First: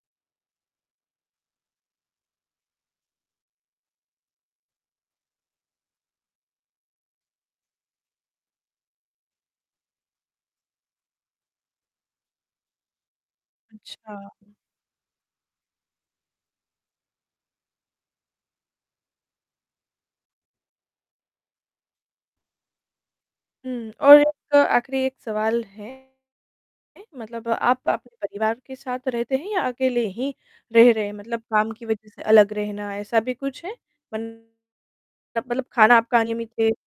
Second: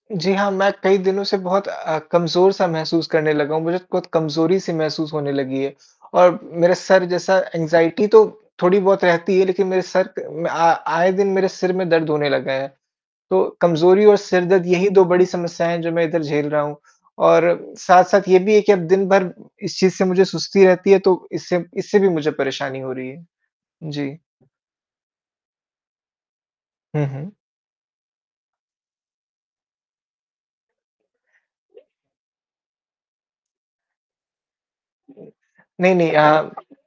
जी हाँ, मैं कई दिनों से बहुत अ, कमज़ोर-सा महसूस करने लगा हूँ, मुझे कुत कमज़ोरी-सी महसूस होने लगी है, और मेरा सर जैसा एंग्जाइटी तो थोड़ी बहुत रहती है लेकिन मेरे सर क अ, म आ आए दिन मेरे सिर में दर्द होने लगा है। तो, कमज़ोरी अच्छा, और उ सिरदर्द यही 2 बड़ी समस्याएँ हैं जो मैं इधर झेल रहा हूँ, और साथ-साथ ये भी है कि अब दिन भर इस चीज़ से मुझे सुस्ती रहती है तो इससे इससे भी मुझे परेशानी हो रही है। हुँ, जी। और एक आखिरी एक सवाल है, हुँ, हुँ। मतलब आप अपने परिवार के साथ रहते हैं या अकेले ही रह रहे हैं? मतलब काम की वज़ह से अलग रहना ऐसा भी कुछ है? बन मत मतलब नहीं, खाना नहीं आपका अनियमित है? अ